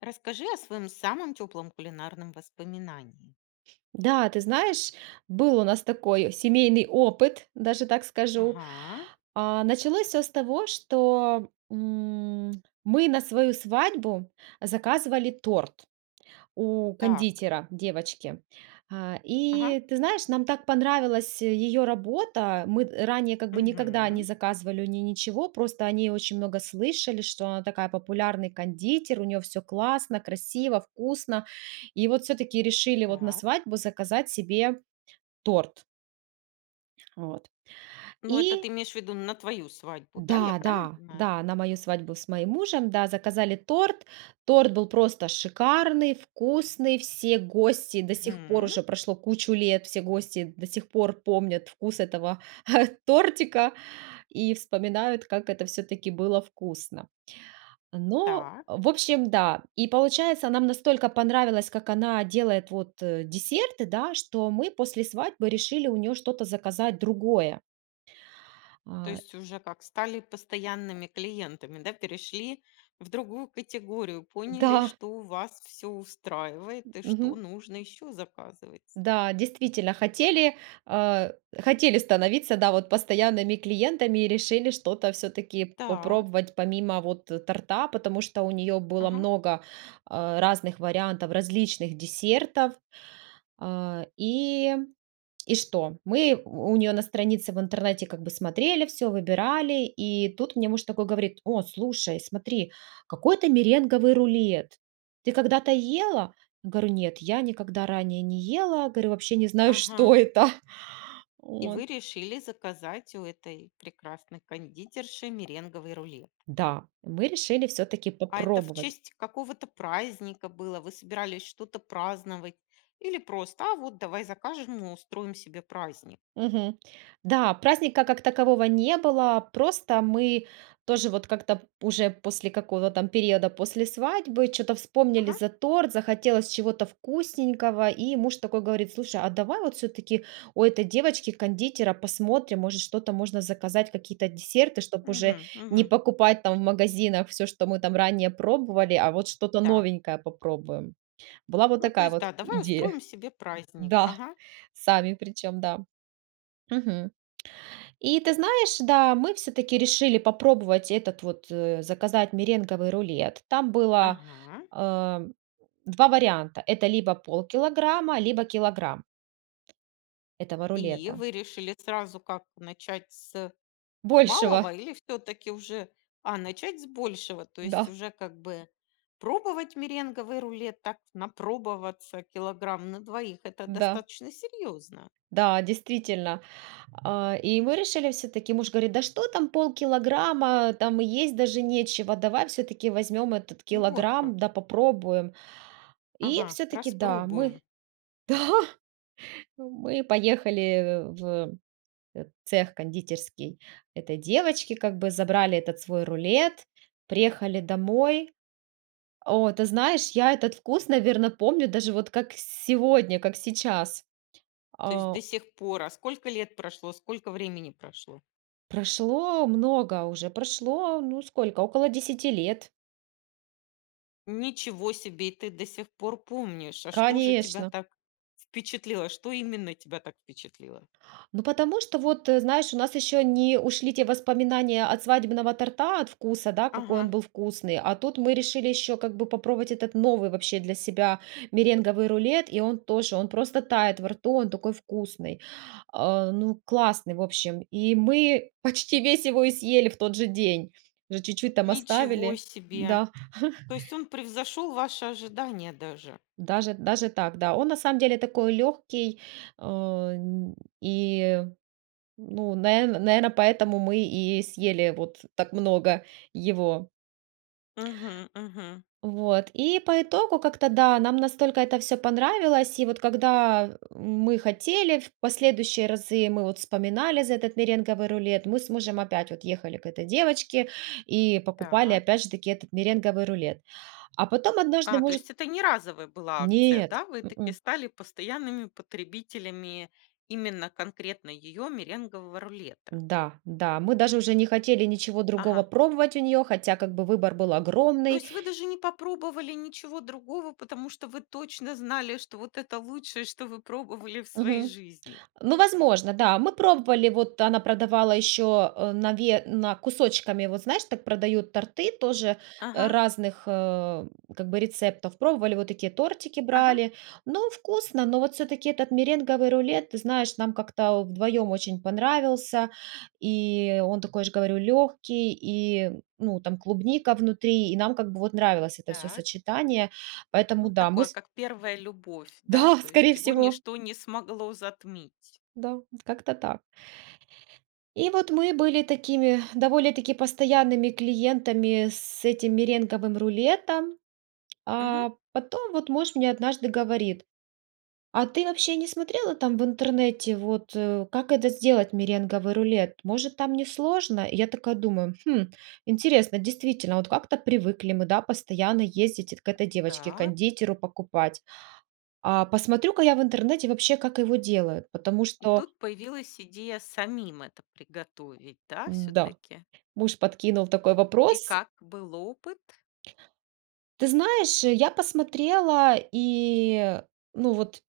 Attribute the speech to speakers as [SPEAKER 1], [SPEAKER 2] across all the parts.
[SPEAKER 1] Расскажи о своем самом теплом кулинарном воспоминании.
[SPEAKER 2] Да, ты знаешь, был у нас такой семейный опыт, даже так скажу.
[SPEAKER 1] Ага.
[SPEAKER 2] А началось всё с того, что, м, мы на свою свадьбу заказывали торт у
[SPEAKER 1] Так.
[SPEAKER 2] кондитера-девочки. А,
[SPEAKER 1] Ага.
[SPEAKER 2] и ты знаешь, нам так понравилась её работа. Мы ранее как бы никогда не
[SPEAKER 1] Мгм.
[SPEAKER 2] заказывали у неё ничего. Просто о ней очень много слышали, что она такая популярный кондитер, у неё всё классно, красиво, вкусно. И вот всё-таки решили вот на
[SPEAKER 1] Так.
[SPEAKER 2] свадьбу заказать себе торт. Вот.
[SPEAKER 1] Ну, это
[SPEAKER 2] И
[SPEAKER 1] ты имеешь в виду на твою свадьбу, да, я
[SPEAKER 2] Да
[SPEAKER 1] правильно
[SPEAKER 2] да
[SPEAKER 1] понимаю?
[SPEAKER 2] да, на мою свадьбу с моим мужем, да, заказали торт. Торт был просто шикарный, вкусный, все гости до сих пор,
[SPEAKER 1] Мгм.
[SPEAKER 2] уже прошло кучу лет, все гости до сих пор помнят вкус этого тортика и вспоминают, как это всё-таки было вкусно. Но,
[SPEAKER 1] Так.
[SPEAKER 2] в общем, да. И получается, нам настолько понравилось, как она делает вот, э, десерты, да, что мы после свадьбы решили у нее что-то заказать другое.
[SPEAKER 1] То
[SPEAKER 2] А.
[SPEAKER 1] есть уже как стали постоянными клиентами, да, перешли в другую категорию, поняли,
[SPEAKER 2] Да.
[SPEAKER 1] что вас всё устраивает и что
[SPEAKER 2] Мгм.
[SPEAKER 1] нужно еще заказывать.
[SPEAKER 2] Да, действительно хотели а хотели становиться, да, вот постоянными клиентами и решили что-то всё-таки
[SPEAKER 1] Так.
[SPEAKER 2] попробовать помимо, вот, торта, потому что у неё было
[SPEAKER 1] Ага.
[SPEAKER 2] много, а, разных вариантов различных десертов, а, и, и что? Мы у у нее на странице в интернете как бы смотрели всё, выбирали, и тут мне муж такой говорит: "О, слушай, смотри, какой-то меренговый рулет, ты когда-то ела?" Я говорю: "Нет, я никогда ранее не ела". Говорю: "Вообще не знаю,
[SPEAKER 1] Ага.
[SPEAKER 2] что это,
[SPEAKER 1] И
[SPEAKER 2] вот".
[SPEAKER 1] вы решили заказать у этой прекрасной кондитерши меренговый рулет.
[SPEAKER 2] Да, мы решили всё-таки
[SPEAKER 1] А это в
[SPEAKER 2] попробовать.
[SPEAKER 1] честь какого-то праздника было, вы собирались что-то праздновать, или просто: "А вот давай закажем и устроим себе праздник"?
[SPEAKER 2] Мгм. Да, праздника как такового не было, просто мы тоже вот как-то п уже после какого-то там периода, после свадьбы, чё-то вспомнили
[SPEAKER 1] Ага.
[SPEAKER 2] за торт, захотелось чего-то вкусненького, и муж такой говорит: "Слушай, а давай вот всё-таки у этой девочки-кондитера посмотрим, может, что-то можно заказать, какие-то десерты, чтоб уже
[SPEAKER 1] Мгм.
[SPEAKER 2] не
[SPEAKER 1] Мгм.
[SPEAKER 2] покупать там в магазинах всё, что мы там ранее пробовали, а вот что-то
[SPEAKER 1] Да.
[SPEAKER 2] новенькое попробуем". Была вот
[SPEAKER 1] Ну, то
[SPEAKER 2] такая
[SPEAKER 1] есть
[SPEAKER 2] вот
[SPEAKER 1] да, давай
[SPEAKER 2] идея.
[SPEAKER 1] устроим себе праздник,
[SPEAKER 2] Да,
[SPEAKER 1] ага.
[SPEAKER 2] сами причем, да. Мгм. И ты знаешь, да, мы всё-таки решили попробовать этот вот, э, заказать меренговый рулет. Там было,
[SPEAKER 1] Ага.
[SPEAKER 2] а, 2 варианта: это либо полкилограмма, либо килограмм этого
[SPEAKER 1] И
[SPEAKER 2] рулета.
[SPEAKER 1] вы решили сразу как: начать с
[SPEAKER 2] Большего!
[SPEAKER 1] малого или всё-таки уже, а начать с большего? То есть
[SPEAKER 2] Да.
[SPEAKER 1] уже как бы пробовать меренговый рулет, так напробоваться килограмм на 2- это
[SPEAKER 2] Да.
[SPEAKER 1] достаточно серьезно.
[SPEAKER 2] Да, действительно! И мы решили, всё-таки, муж говорит: "Да что там полкилограмма, там и есть даже нечего, давай всё-таки возьмем этот
[SPEAKER 1] Ну, вот
[SPEAKER 2] килограмм,
[SPEAKER 1] как.
[SPEAKER 2] да попробуем". И
[SPEAKER 1] Ага,
[SPEAKER 2] всё-таки да, мы
[SPEAKER 1] распробуем.
[SPEAKER 2] Да, мы поехали в, э, э, цех кондитерский этой девочки, как бы забрали этот свой рулет, приехали домой. О, ты знаешь, я этот вкус, наверно, помню даже вот как сегодня, как сейчас.
[SPEAKER 1] То есть
[SPEAKER 2] А
[SPEAKER 1] до сих пор, а сколько лет прошло, сколько времени прошло?
[SPEAKER 2] Прошло много уже, прошло, ну, сколько, около 10 лет.
[SPEAKER 1] Ничего себе! И ты до сих пор помнишь! А что же тебя
[SPEAKER 2] Конечно.
[SPEAKER 1] так впечатлило? Что именно тебя так впечатлило?
[SPEAKER 2] Ну, потому что вот, э, знаешь, у нас еще не ушли те воспоминания от свадебного торта, от вкуса, да, какой
[SPEAKER 1] Ага.
[SPEAKER 2] он был вкусный, а тут мы решили еще как бы попробовать этот новый вообще для себя меренговый рулет, и он тоже, он просто тает во рту, он такой вкусный, а, ну, классный, в общем, и мы почти весь его и съели в тот же день, уже чуть-чуть там
[SPEAKER 1] Ничего
[SPEAKER 2] оставили,
[SPEAKER 1] себе!
[SPEAKER 2] да.
[SPEAKER 1] То есть он превзошел ваши ожидания даже.
[SPEAKER 2] Даже даже так, да, он на самом деле такой легкий, о н и, ну, на наверно, поэтому мы и съели вот так много его.
[SPEAKER 1] Мгм мгм.
[SPEAKER 2] Вот. И по итогу как-то да, нам настолько это всё понравилось, и вот когда мы хотели в последующие разы, мы вот вспоминали за этот меренговый рулет, мы с мужем опять вот ехали к этой девочке и покупали
[SPEAKER 1] Так.
[SPEAKER 2] опять же таки этот меренговый рулет, а потом однажды
[SPEAKER 1] А, то
[SPEAKER 2] может
[SPEAKER 1] есть это не разовая была акция,
[SPEAKER 2] Нет,
[SPEAKER 1] да? Вы таки
[SPEAKER 2] м-м.
[SPEAKER 1] стали постоянными потребителями именно конкретно ее меренгового рулета.
[SPEAKER 2] Да, да, мы даже уже не хотели ничего другого
[SPEAKER 1] Ага.
[SPEAKER 2] пробовать у нее, хотя, как бы, выбор был
[SPEAKER 1] То
[SPEAKER 2] огромный.
[SPEAKER 1] есть вы даже не попробовали ничего другого, потому что вы точно знали, что вот это лучшее, что вы пробовали в своей
[SPEAKER 2] Мгм.
[SPEAKER 1] жизни.
[SPEAKER 2] Ну, возможно, да, мы пробовали, вот она продавала еще, э, на ве на кусочками, вот, знаешь, так продают торты тоже
[SPEAKER 1] Ага.
[SPEAKER 2] разных, э, как бы рецептов, пробовали, вот такие тортики
[SPEAKER 1] Ага.
[SPEAKER 2] брали, но вкусно, но вот все-таки этот меренговый рулет, ты знаешь, нам как-то вдвоем очень понравился, и он такой же, говорю, легкий, и, ну, там клубника внутри, и нам как бы вот нравилось это всё
[SPEAKER 1] Так.
[SPEAKER 2] сочетание, поэтому,
[SPEAKER 1] Ну
[SPEAKER 2] да, мы
[SPEAKER 1] такое,
[SPEAKER 2] с
[SPEAKER 1] как первая любовь, да,
[SPEAKER 2] Да,
[SPEAKER 1] то есть
[SPEAKER 2] скорее
[SPEAKER 1] его
[SPEAKER 2] всего.
[SPEAKER 1] ничто не смогло затмить.
[SPEAKER 2] Да, как-то так. И вот мы были такими довольно-таки постоянными клиентами с этим меренговым рулетом,
[SPEAKER 1] Мгм.
[SPEAKER 2] а потом вот муж мне однажды говорит: "А ты вообще не смотрела там в интернете вот, э, как это сделать меренговый рулет, может, там несложно?" Я такая думаю: "Хм, интересно". Действительно, вот как-то привыкли мы, да, постоянно ездить к этой
[SPEAKER 1] Так.
[SPEAKER 2] девочке-кондитеру покупать, а посмотрю-ка я в интернете вообще, как его делают, потому
[SPEAKER 1] И
[SPEAKER 2] что
[SPEAKER 1] тут появилась идея самим это приготовить, да,
[SPEAKER 2] М-да,
[SPEAKER 1] все-таки?
[SPEAKER 2] муж подкинул такой
[SPEAKER 1] И
[SPEAKER 2] вопрос
[SPEAKER 1] как был опыт?
[SPEAKER 2] Ты знаешь, э, я посмотрела и, ну, вот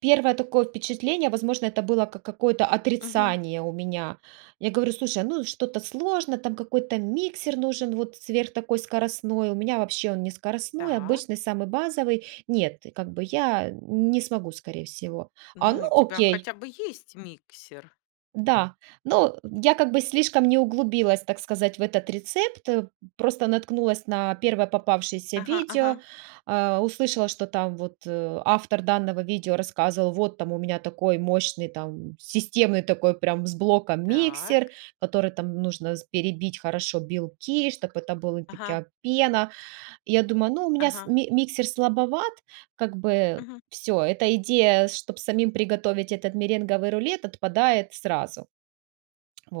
[SPEAKER 2] первое такое впечатление, возможно, это было как какое-то
[SPEAKER 1] Мгм.
[SPEAKER 2] отрицание у меня, я говорю: "Слушай, ну что-то сложно, там какой-то миксер нужен, вот сверх такой скоростной, у меня вообще он не скоростной,
[SPEAKER 1] Так.
[SPEAKER 2] обычный самый базовый, нет, как бы я не смогу скорее всего". А, ну,
[SPEAKER 1] Ну, у тебя
[SPEAKER 2] окей.
[SPEAKER 1] хотя бы есть миксер?
[SPEAKER 2] Да. Ну, я как бы слишком не углубилась, так сказать, в этот рецепт, э, просто наткнулась на первое попавшееся
[SPEAKER 1] Ага
[SPEAKER 2] видео,
[SPEAKER 1] ага.
[SPEAKER 2] а, услышала, что там вот, э, автор данного видео рассказывал: "Вот там у меня такой мощный там системный такой прям с блоком
[SPEAKER 1] Так.
[SPEAKER 2] миксер, который там нужно с перебить хорошо белки, чтобы это была
[SPEAKER 1] Ага.
[SPEAKER 2] такая пена". Я думаю: "Ну, у меня с
[SPEAKER 1] Ага.
[SPEAKER 2] ми миксер слабоват, как бы
[SPEAKER 1] Мгм.
[SPEAKER 2] всё, эта идея, чтобы самим приготовить этот меренговый рулет, отпадает сразу".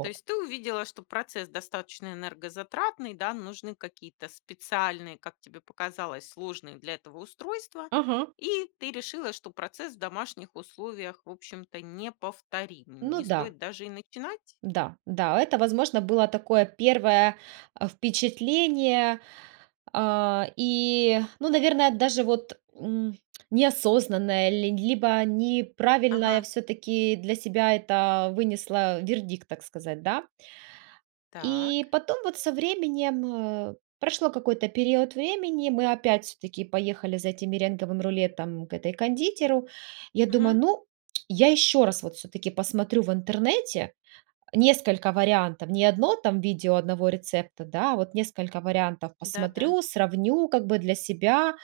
[SPEAKER 1] То есть ты увидела, что процесс достаточно энергозатратный, да? Нужны какие-то специальные, как тебе показалось, сложные для этого устройства,
[SPEAKER 2] Ага.
[SPEAKER 1] и ты решила, что процесс в домашних условиях, в общем-то, неповторим.
[SPEAKER 2] Ну
[SPEAKER 1] Не
[SPEAKER 2] да.
[SPEAKER 1] стоит даже и начинать?
[SPEAKER 2] Да, да, это, возможно, было такое первое, а, впечатление, а, и, ну, наверное, даже вот, м, неосознанное ли либо неправильное
[SPEAKER 1] Ага.
[SPEAKER 2] все-таки для себя это вынесла вердикт, так сказать, да.
[SPEAKER 1] Так.
[SPEAKER 2] И потом вот со временем, э, прошло какой-то период времени, мы опять все-таки поехали за этим меренговым рулетом к этой кондитеру. Я думаю:
[SPEAKER 1] Мгм.
[SPEAKER 2] "Ну, я еще раз вот все-таки посмотрю в интернете несколько вариантов, не одно там видео одного рецепта, да, а вот несколько вариантов
[SPEAKER 1] Да-да.
[SPEAKER 2] посмотрю, сравню как бы для себя",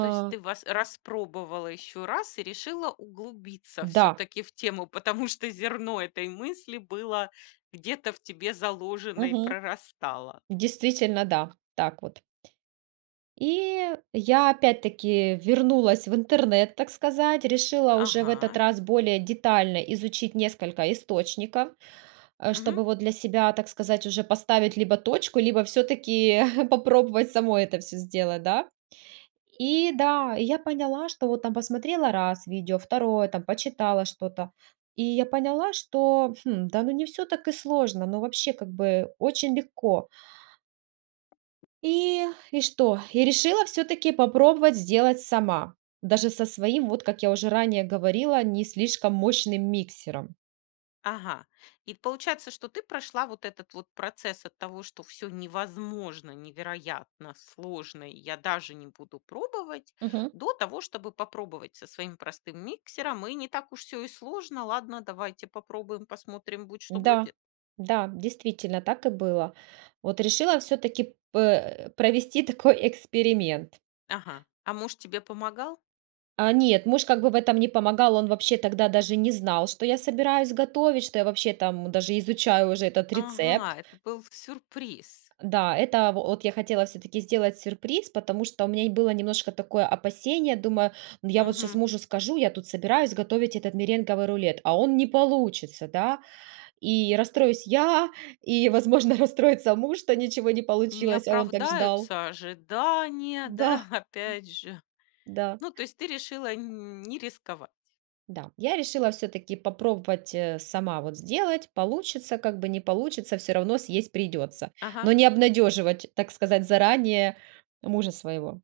[SPEAKER 1] То есть ты воc распробовала еще раз и решила углубиться
[SPEAKER 2] Да.
[SPEAKER 1] все-таки в тему, потому что зерно этой мысли было где-то в тебе заложено и
[SPEAKER 2] Мгм.
[SPEAKER 1] прорастало.
[SPEAKER 2] Действительно, да, так вот т И я опять-таки вернулась в интернет, так сказать, решила уже в этот
[SPEAKER 1] Ага.
[SPEAKER 2] раз более детально изучить несколько источников, э,
[SPEAKER 1] Мгм.
[SPEAKER 2] чтобы вот для себя, так сказать, уже поставить либо точку, либо все-таки попробовать самой это всё сделать, да. И да, я поняла, что вот там посмотрела раз видео, второе, там почитала что-то, и я поняла, что, хм, да ну, не всё так и сложно, но вообще, как бы, очень легко. И и что, и решила всё-таки попробовать сделать сама, даже со своим, вот как я уже ранее говорила, не слишком мощным миксером.
[SPEAKER 1] Ага, и получается, что ты прошла вот этот вот процесс от того, что всё невозможно, невероятно, сложно, и я даже не буду пробовать,
[SPEAKER 2] Мгм.
[SPEAKER 1] до того, чтобы попробовать со своим простым миксером. И не так уж всё и сложно. Ладно, давайте попробуем, посмотрим, будь что
[SPEAKER 2] Да,
[SPEAKER 1] будет?
[SPEAKER 2] да, действительно так и было. Вот решила всё-таки п э, провести такой эксперимент.
[SPEAKER 1] Ага. А муж тебе помогал?
[SPEAKER 2] А нет, муж как бы в этом не помогал, он вообще тогда даже не знал, что я собираюсь готовить, что я вообще там даже изучаю уже этот
[SPEAKER 1] Ага,
[SPEAKER 2] рецепт.
[SPEAKER 1] это был с сюрприз!
[SPEAKER 2] Да, это вот я хотела всё-таки сделать сюрприз. Потому что у меня и было немножко такое опасение, думаю, ну, я вот щас
[SPEAKER 1] Мгм.
[SPEAKER 2] мужу скажу, я тут собираюсь готовить этот меренговый рулет, а он не получится, да. И расстроюсь я, и, возможно, расстроится муж, что ничего не
[SPEAKER 1] Не
[SPEAKER 2] получилось, а он так ждал.
[SPEAKER 1] оправдаются ожидания,
[SPEAKER 2] Да.
[SPEAKER 1] да? Опять же.
[SPEAKER 2] Да.
[SPEAKER 1] Ну, то есть ты решила не рисковать.
[SPEAKER 2] Да, я решила всё-таки попробовать, э, сама вот сделать. Получится, как бы, не получится- всё равно съесть придётся,
[SPEAKER 1] Ага.
[SPEAKER 2] но не обнадёживать, так сказать, заранее мужа своего.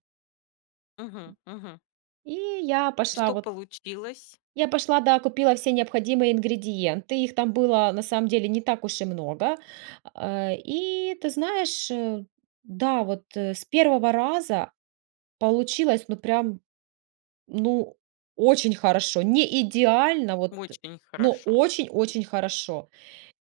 [SPEAKER 1] Мгм мгм.
[SPEAKER 2] И я пошла
[SPEAKER 1] Что
[SPEAKER 2] вот
[SPEAKER 1] получилось?
[SPEAKER 2] я пошла, да, купила все необходимые ингредиенты, их там было на самом деле не так уж и много. А, и ты знаешь, да, вот с первого раза получилось, ну, прям, ну, очень хорошо, не идеально, вот,
[SPEAKER 1] Очень
[SPEAKER 2] ну,
[SPEAKER 1] хорошо.
[SPEAKER 2] очень-очень хорошо.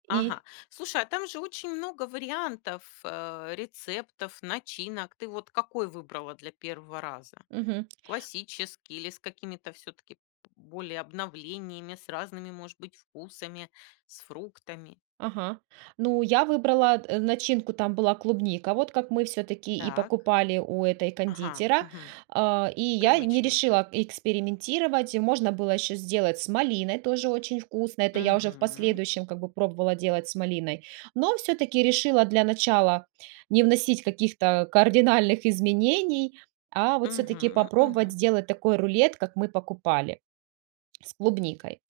[SPEAKER 1] Ага.
[SPEAKER 2] И
[SPEAKER 1] Слушай, а там же очень много вариантов, э, рецептов, начинок. Ты вот какой выбрала для первого раза?
[SPEAKER 2] Мгм.
[SPEAKER 1] Классический или с какими-то всё-таки, более обновлениями, с разными, может быть, вкусами, с фруктами?
[SPEAKER 2] Ага, ну, я выбрала н начинку, там была клубника, вот как мы всё-таки и
[SPEAKER 1] Так.
[SPEAKER 2] покупали у этой
[SPEAKER 1] Ага.
[SPEAKER 2] кондитера.
[SPEAKER 1] Мгм.
[SPEAKER 2] Э, и я не
[SPEAKER 1] Привычный, то есть.
[SPEAKER 2] решила экспериментировать, и можно было еще сделать с малиной, тоже очень вкусно, это я уже в
[SPEAKER 1] Мгм.
[SPEAKER 2] последующем как бы пробовала делать с малиной, но всё-таки решила для начала не вносить каких-то кардинальных изменений, а вот
[SPEAKER 1] Мгм.
[SPEAKER 2] всё-таки
[SPEAKER 1] М
[SPEAKER 2] попробовать
[SPEAKER 1] мгм.
[SPEAKER 2] сделать такой рулет, как мы покупали с клубникой.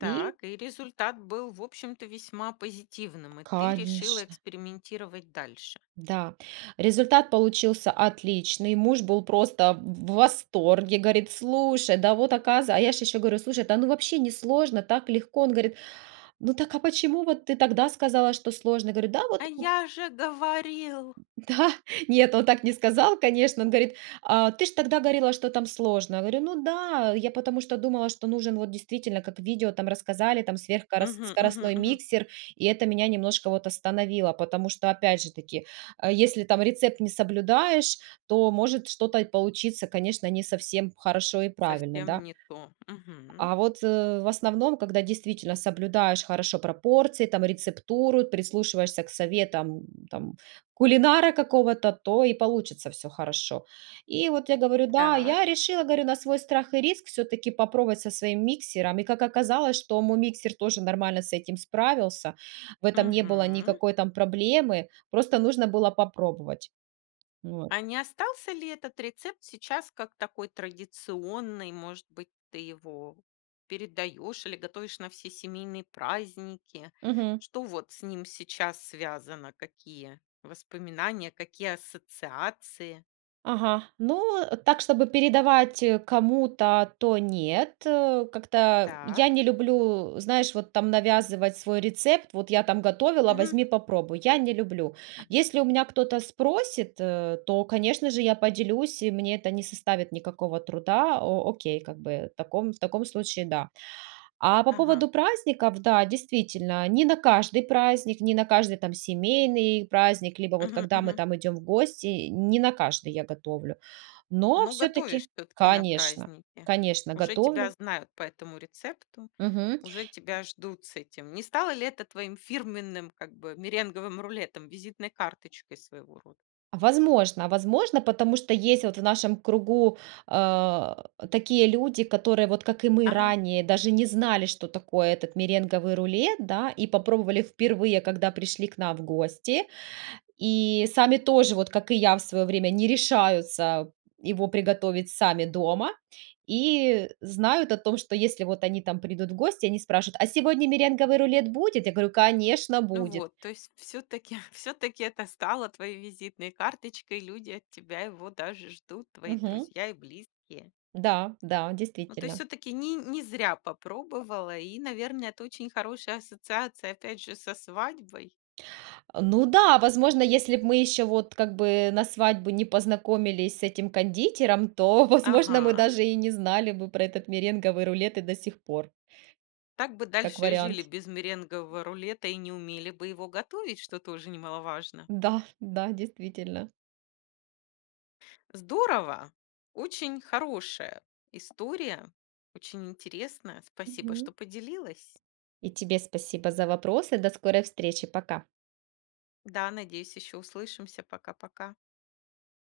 [SPEAKER 2] И
[SPEAKER 1] Так, и результат был, в общем-то, весьма позитивным, и ты решила
[SPEAKER 2] Конечно!
[SPEAKER 1] экспериментировать дальше.
[SPEAKER 2] Да, результат получился отличный, муж был просто в восторге, говорит: "Слушай, да вот оказ". А я же еще говорю: "Слушай, да ну вообще не сложно, так легко!" Он говорит: "Ну так, а почему вот ты тогда сказала, что сложно?" Говорю: "Да
[SPEAKER 1] А
[SPEAKER 2] вот".
[SPEAKER 1] я же говорил!
[SPEAKER 2] Да! Нет, он так не сказал, конечно. Он говорит: "Э, ты же тогда говорила, что там сложно". Я говорю: "Ну да, я потому что думала, что нужен вот действительно, как в видео там рассказали, там сверх корос
[SPEAKER 1] Мгм мгм
[SPEAKER 2] скоростной
[SPEAKER 1] мгм.
[SPEAKER 2] миксер, и это меня немножко вот остановило, потому что, опять же таки, если там рецепт не соблюдаешь, то может что-то й получиться, конечно, не совсем хорошо и правильно,
[SPEAKER 1] Совсем
[SPEAKER 2] да?"
[SPEAKER 1] не то. Мгм.
[SPEAKER 2] А вот в основном, когда действительно соблюдаешь хорошо пропорции, там рецептуру, прислушиваешься к советам, там, кулинара какого-то, то и получится всё хорошо. И вот я говорю: "Да".
[SPEAKER 1] Так.
[SPEAKER 2] Я решила, говорю, на свой страх и риск всё-таки попробовать со своим миксером. И как оказалось, что мой миксер тоже нормально с этим справился, в этом не было
[SPEAKER 1] Мгм.
[SPEAKER 2] никакой там проблемы, просто нужно было попробовать. Вот.
[SPEAKER 1] А не остался ли этот рецепт сейчас как такой традиционный? Может быть, ты его передаешь или готовишь на все семейные праздники?
[SPEAKER 2] Мгм.
[SPEAKER 1] Что вот с ним сейчас связано? Какие воспоминания? Какие ассоциации?
[SPEAKER 2] Ага. Ну, так, чтобы передавать кому-то, то нет, как-то
[SPEAKER 1] Так.
[SPEAKER 2] я не люблю, знаешь, вот там навязывать свой рецепт. Вот: "Я там готовила,
[SPEAKER 1] Мгм.
[SPEAKER 2] возьми, попробуй". Я не люблю. Если у меня кто-то спросит, то, конечно же, я поделюсь, и мне это не составит никакого труда. О окей, как бы в таком в таком случае, да. А по
[SPEAKER 1] Ага.
[SPEAKER 2] поводу праздников- да, действительно, не на каждый праздник, не на каждый там семейный праздник либо вот
[SPEAKER 1] Мгм,
[SPEAKER 2] когда мы
[SPEAKER 1] мгм.
[SPEAKER 2] там идем в гости, не на каждый я готовлю, но
[SPEAKER 1] Ну,
[SPEAKER 2] все-таки,
[SPEAKER 1] готовишь всё-таки на
[SPEAKER 2] конечно
[SPEAKER 1] праздники.
[SPEAKER 2] конечно
[SPEAKER 1] Уже тебя
[SPEAKER 2] готовлю.
[SPEAKER 1] знают по этому рецепту,
[SPEAKER 2] Мгм.
[SPEAKER 1] уже тебя ждут с этим. Не стало ли это твоим фирменным, как бы, меренговым рулетом, визитной карточкой своего рода?
[SPEAKER 2] Возможно возможно, потому что есть вот в нашем кругу, э, такие люди, которые вот, как и мы
[SPEAKER 1] Ага.
[SPEAKER 2] ранее, даже не знали, что такое этот меренговый рулет, да и попробовали впервые, когда пришли к нам в гости, и сами тоже вот, как и я в свое время, не решаются его приготовить сами дома и знают о том, что если вот они там придут в гости, они спрашивают: "А сегодня меренговый рулет будет?" Я говорю: "Конечно,
[SPEAKER 1] Ну
[SPEAKER 2] будет".
[SPEAKER 1] вот, то есть всё-таки всё-таки это стало твоей визитной карточкой, люди от тебя его даже ждут, твои
[SPEAKER 2] Мгм.
[SPEAKER 1] друзья и близкие.
[SPEAKER 2] Да да,
[SPEAKER 1] Ну, то есть
[SPEAKER 2] действительно.
[SPEAKER 1] всё-таки не не зря попробовала, и, наверное, это очень хорошая ассоциация, опять же, со свадьбой.
[SPEAKER 2] Ну да, возможно, если б мы еще, вот, как бы на свадьбу не познакомились с этим кондитером, то, возможно, мы
[SPEAKER 1] Ага.
[SPEAKER 2] даже и не знали бы про этот меренговый рулет и до сих пор.
[SPEAKER 1] Так бы
[SPEAKER 2] Как
[SPEAKER 1] дальше и жили
[SPEAKER 2] вариант.
[SPEAKER 1] без меренгового рулета и не умели бы его готовить, что тоже немаловажно.
[SPEAKER 2] Да да, действительно.
[SPEAKER 1] Здорово! Очень хорошая история, очень интересная. Спасибо, что
[SPEAKER 2] Мгм.
[SPEAKER 1] поделилась.
[SPEAKER 2] И тебе спасибо за вопросы! До скорой встречи! Пока!
[SPEAKER 1] Да, надеюсь, еще услышимся. Пока-пока!